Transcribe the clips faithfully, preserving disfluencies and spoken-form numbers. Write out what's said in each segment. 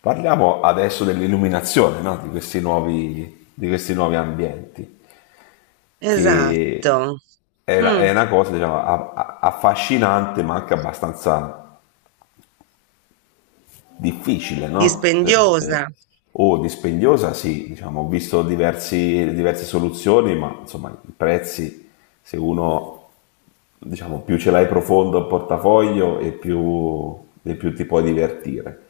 Parliamo adesso dell'illuminazione, no? di, questi nuovi, di questi nuovi ambienti, che Esatto. è, la- è Mh. una cosa diciamo, a- a- affascinante ma anche abbastanza difficile, no? Per- eh, Dispendiosa. o dispendiosa, sì, diciamo, ho visto diversi- diverse soluzioni, ma insomma i prezzi se uno diciamo più ce l'hai profondo il portafoglio e più, e più ti puoi divertire.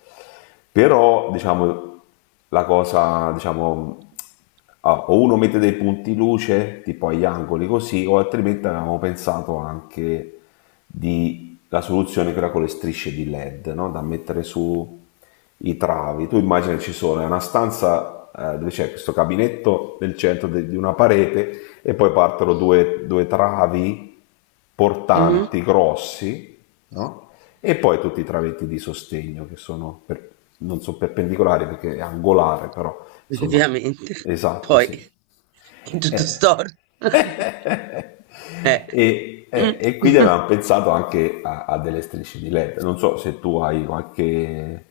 Però diciamo la cosa, diciamo, ah, o uno mette dei punti luce tipo agli angoli così, o altrimenti avevamo pensato anche di la soluzione che era con le strisce di L E D, no? Da mettere su i travi. Tu immagini ci sono, è una stanza eh, dove c'è questo gabinetto nel centro de- di una parete e poi partono due, due travi Mh-mh. portanti, grossi, no? E poi tutti i travetti di sostegno che sono, per- non sono perpendicolari perché è angolare, però insomma, Ovviamente. esatto, Poi sì. è tutto Eh. storto. Eh. E, eh, Mh. e quindi avevamo pensato anche a, a delle strisce di L E D. Non so se tu hai qualche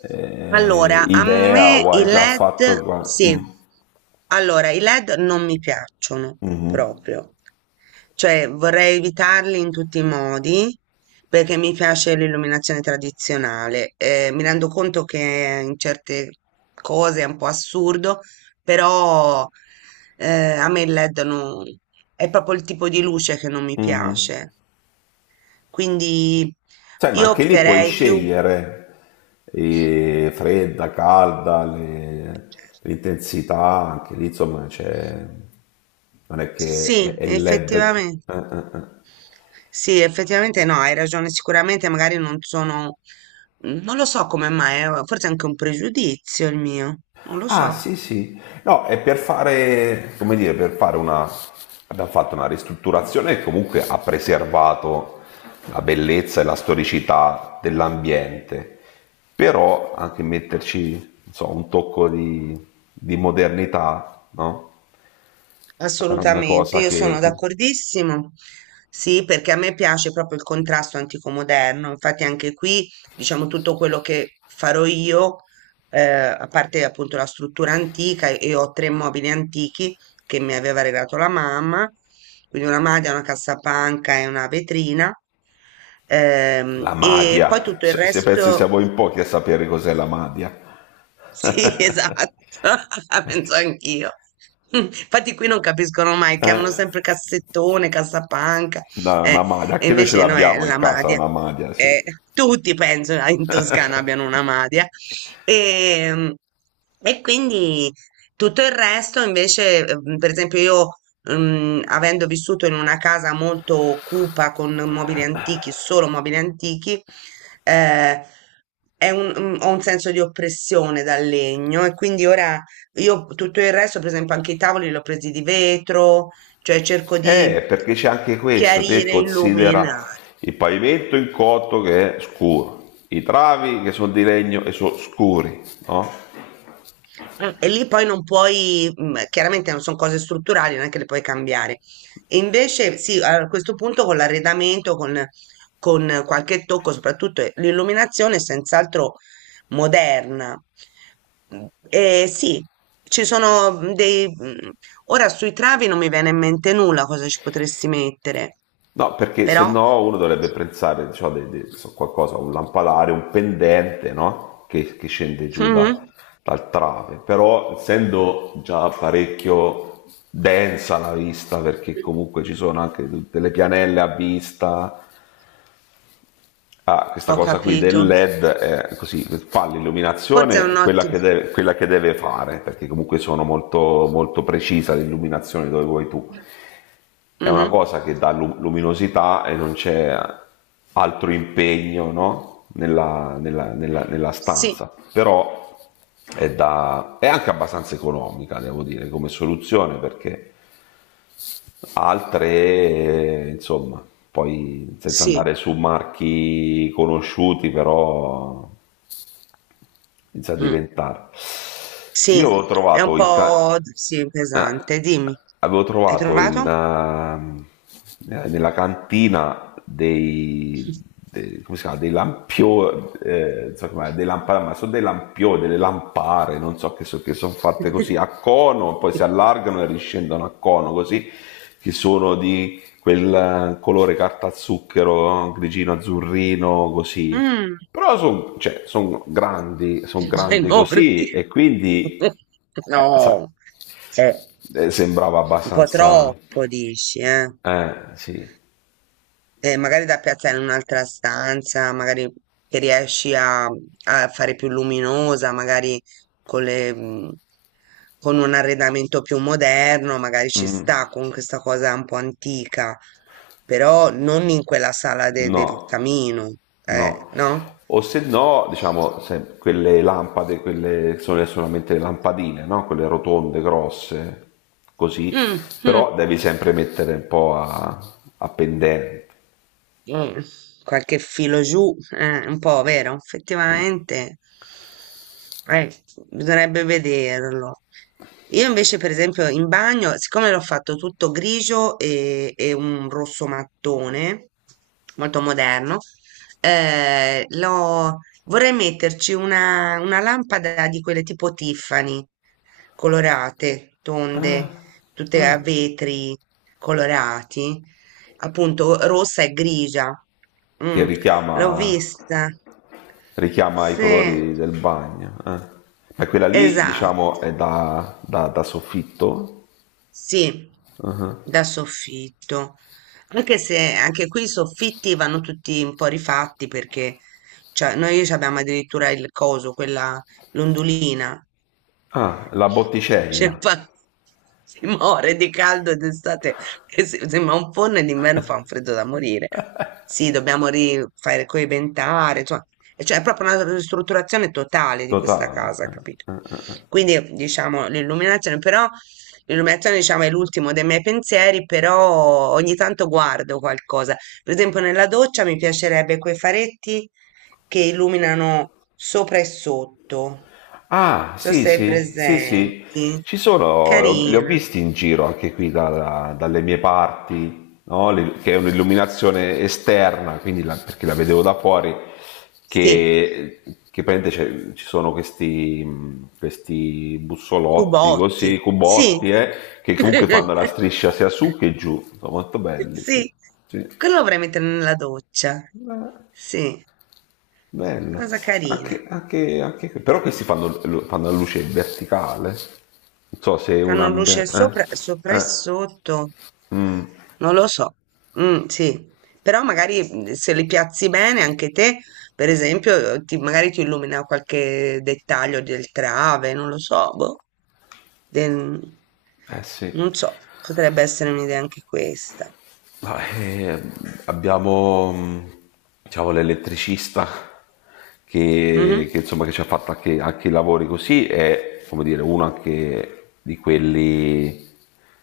eh, Allora, a idea me o i hai già L E D, fatto. qua- sì, Mm, allora i L E D non mi piacciono mhm, proprio, cioè vorrei evitarli in tutti i modi perché mi piace l'illuminazione tradizionale. Eh, mi rendo conto che in certe cose è un po' assurdo, però eh, a me il L E D non, è proprio il tipo di luce che non mi mhm. piace, quindi Sai, ma io anche lì puoi opterei più, scegliere eh, fredda, calda, le- l'intensità, anche lì insomma c'è. Non è che è sì, è L E D. eh, effettivamente. eh, eh. Sì, effettivamente no, hai ragione, sicuramente magari non sono, non lo so come mai, eh, forse è anche un pregiudizio il mio, non lo Ah, so. sì, sì. No, è per fare, come dire, per fare una. Abbiamo fatto una ristrutturazione che comunque ha preservato la bellezza e la storicità dell'ambiente, però anche metterci, non so, un tocco di, di modernità, no? Era una Assolutamente, cosa. io che... sono che- d'accordissimo. Sì, perché a me piace proprio il contrasto antico moderno. Infatti anche qui, diciamo, tutto quello che farò io, eh, a parte appunto la struttura antica, e ho tre mobili antichi che mi aveva regalato la mamma, quindi una maglia, una cassapanca e una vetrina. Ehm, La E poi madia. tutto il Se se penso resto siamo in pochi a sapere cos'è la madia. sì, esatto, la penso anch'io. Infatti qui non capiscono mai, Eh, chiamano sempre cassettone, cassapanca, no, una eh, madia, e anche noi ce invece no, è l'abbiamo in la casa, madia. una madia, sì. Eh, Tutti penso in Toscana abbiano una madia. E, e quindi tutto il resto invece, eh, per esempio io, mm, avendo vissuto in una casa molto cupa con mobili antichi, solo mobili antichi, eh, è un- un- ho un senso di oppressione dal legno e quindi ora io tutto il resto, per esempio anche i tavoli li ho presi di vetro, cioè cerco di Eh, perché c'è anche questo, te chiarire, considera illuminare. il pavimento in cotto che è scuro, i travi che sono di legno e sono scuri, no? Eh, E lì poi non puoi, mm, chiaramente non sono cose strutturali, non è che le puoi cambiare. E invece sì, a questo punto con l'arredamento, con, con qualche tocco, soprattutto eh, l'illuminazione è senz'altro moderna. Mm, E sì, ci sono mm, dei... mm, ora sui travi non mi viene in mente nulla cosa ci potresti mettere, No, perché se però no uno dovrebbe pensare diciamo, di, di- so qualcosa, un lampadario, un pendente, no? Che, che scende giù da- mhm, dal trave, però essendo già parecchio densa la vista, perché comunque ci sono anche tutte le pianelle a vista, a questa ho cosa qui del capito. L E D, eh, così fa Forse è l'illuminazione un quella che, ottimo. deve, quella che deve fare, perché comunque sono molto, molto precisa l'illuminazione dove vuoi tu. È una Mhm, cosa che dà lu- luminosità e non c'è altro impegno no? nella, nella- nella- nella sì, stanza, però è, da- è anche abbastanza economica, devo dire, come soluzione perché Altre, eh, insomma, poi senza sì. andare su marchi conosciuti, però inizia a Mm. diventare. Sì, Io ho è un trovato in, ca- po' d- sì, eh, pesante. Dimmi, avevo hai trovato in, trovato? ehm, eh, nella cantina dei, dei- come si chiama, dei lampioni, non so com'è, dei lampari, ma sono dei lampioni, delle lampare, non so che, so- che sono fatte così a cono, poi si allargano e riscendono a cono così, che sono di quel eh, colore carta zucchero, no? Grigino, azzurrino, così. Mm, Però sono grandi, sono grandi enormi. così e quindi, eh, sai, No, è eh, sembrava un po' abbastanza. troppo, dici, eh? Eh, sì. Eh, magari da piazzare in un'altra stanza, magari che riesci a, a fare più luminosa, magari con le, mm, con un arredamento più moderno, magari ci Mm, sta con questa cosa un po' antica, però non in quella sala de- del no, camino, eh, no. no? O se no, diciamo, se quelle lampade, quelle che sono solamente le lampadine, no? Quelle rotonde, grosse, così. Mm, mm. Però devi sempre mettere un po' a, a pendente. Mm, Qualche filo giù, eh, un po', vero? Mm. Effettivamente, eh, bisognerebbe vederlo. Io invece, per esempio, in bagno, siccome l'ho fatto tutto grigio e, e un rosso mattone, molto moderno, eh, l'ho- vorrei metterci una, una lampada di quelle tipo Tiffany, colorate, Ah, tonde, tutte a vetri colorati appunto rossa e grigia. che Mm, L'ho richiama, vista. richiama i Sì, colori del bagno. Eh. Ma quella lì, esatto. diciamo, è da, da- da soffitto. Sì, da soffitto. Anche se anche qui i soffitti vanno tutti un po' rifatti perché cioè, noi ci abbiamo addirittura il coso, quella l'ondulina. Ah, la Cioè, botticella, fa- si muore di caldo d'estate, che se- sembra un forno e d'inverno fa un freddo da morire. Sì, dobbiamo rifare coibentare, insomma, e cioè è proprio una ristrutturazione totale di questa totale. casa, capito? Eh. Quindi diciamo l'illuminazione, però il lunettone, diciamo, è l'ultimo dei miei pensieri, però ogni tanto guardo qualcosa. Per esempio, nella doccia mi piacerebbe quei faretti che illuminano sopra e sotto. Non Ah, so sì, se hai sì, sì, sì. presenti. Ci sono, li ho Carina. visti in giro anche qui dalla- dalle mie parti, no? Le- Che è un'illuminazione esterna, quindi la- perché la vedevo da fuori, Sì. che, che praticamente c'è- ci sono questi, mh, questi bussolotti Cubotti. così, Sì. cubotti, eh, che comunque fanno la striscia sia su che giù. Sono molto belli, sì. Sì. Sì. Quello lo vorrei mettere nella doccia. Sì. Bello. Cosa carina. Anche, anche, anche... Però questi fanno, fanno la luce verticale. Non so se è una. Fanno luce be- Eh, sopra, sopra e eh, sotto. mm, Non lo so. Mm, sì, però magari mm, se li piazzi bene anche te, per esempio, eh, ti- magari ti illumina qualche dettaglio del trave, non lo so, boh. Del- eh sì. Non so, potrebbe essere un'idea anche questa. Ma, eh, abbiamo mh, diciamo, l'elettricista che, che, Mhm. insomma, che ci ha fatto anche, anche i lavori così, è come dire, uno anche di quelli,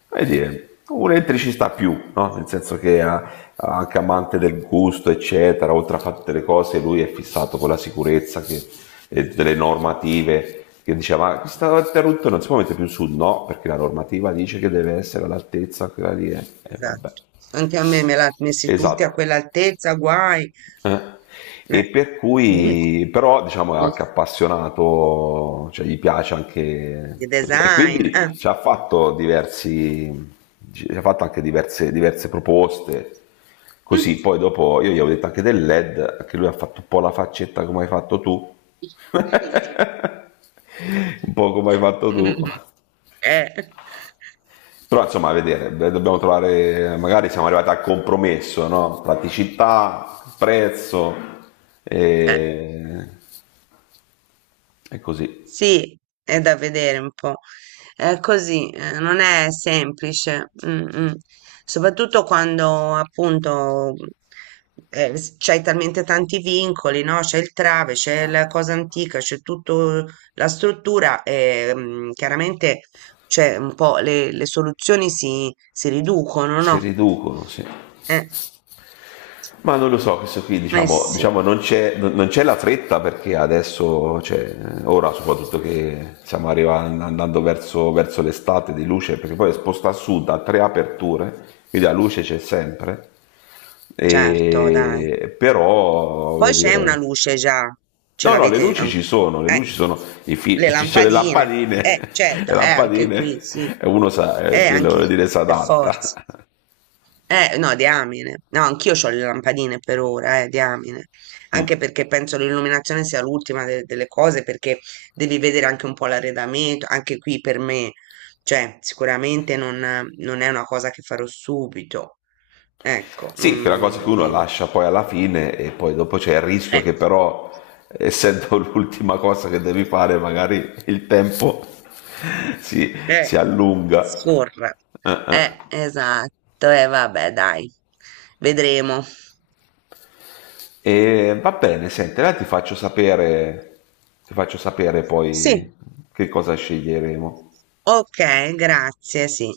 come dire, un elettricista più, no? Nel senso che ha, ha anche amante del gusto, eccetera, oltre a fare tutte le cose, lui è fissato con la sicurezza che, e tutte le normative che diceva ma questa rotta non si può mettere più su no perché la normativa dice che deve essere all'altezza quella lì e eh, vabbè. Esatto. Anche a me me l'ha messi tutti a Esatto. quell'altezza, guai. Eh. E Eh. per Mm. cui, però, diciamo, è anche appassionato, cioè gli piace anche Di così. E design. Eh. quindi ci ha fatto diversi, ci ha fatto anche diverse, diverse proposte. Così, poi dopo io gli avevo detto anche del L E D, anche lui ha fatto un po' la faccetta come hai fatto tu, un po' come hai fatto tu. Eh, Però insomma, a vedere, beh, dobbiamo trovare, magari siamo arrivati al compromesso, no? Praticità, prezzo eh, e, e così. sì, è da vedere un po'. È così, eh, non è semplice, mm, mm. Soprattutto quando appunto eh, s- c'hai talmente tanti vincoli, no? C'è il trave, c'è la cosa antica, c'è tutta la struttura e mm, chiaramente c'è un po' le, le soluzioni si, si riducono, Si no? riducono, sì. Eh. Ma non lo so, questo qui Eh diciamo, sì, diciamo non, c'è, non- non c'è la fretta perché adesso, cioè, ora soprattutto che stiamo arrivando, andando verso, verso, l'estate di luce, perché poi è sposta a sud a tre aperture, quindi la luce c'è sempre, certo, dai. e, però Poi voglio c'è una dire, luce già, ce no, no, le l'avete luci ci ancora. sono, le Eh, luci sono, i fi- le ci sono le lampadine. Eh, lampadine, le certo, eh, anche qui, lampadine, sì. e uno sa, eh, Eh, quello anche vuol dire si per forza. adatta. Eh, no, diamine. No, anch'io ho le lampadine per ora, eh, diamine. Anche Mm. perché penso l'illuminazione sia l'ultima de- delle cose, perché devi vedere anche un po' l'arredamento, anche qui per me. Cioè, sicuramente non, non è una cosa che farò subito. Ecco, Sì, quella cosa che non, uno di- lascia poi alla fine e poi dopo c'è il rischio Eh, che però, essendo l'ultima cosa che devi fare, magari il tempo si, si eh, allunga. scorra. Eh, esatto, e vabbè, dai, vedremo. E va bene, senti, allora ti faccio sapere, ti faccio sapere Sì, poi che cosa sceglieremo. ok, grazie, sì.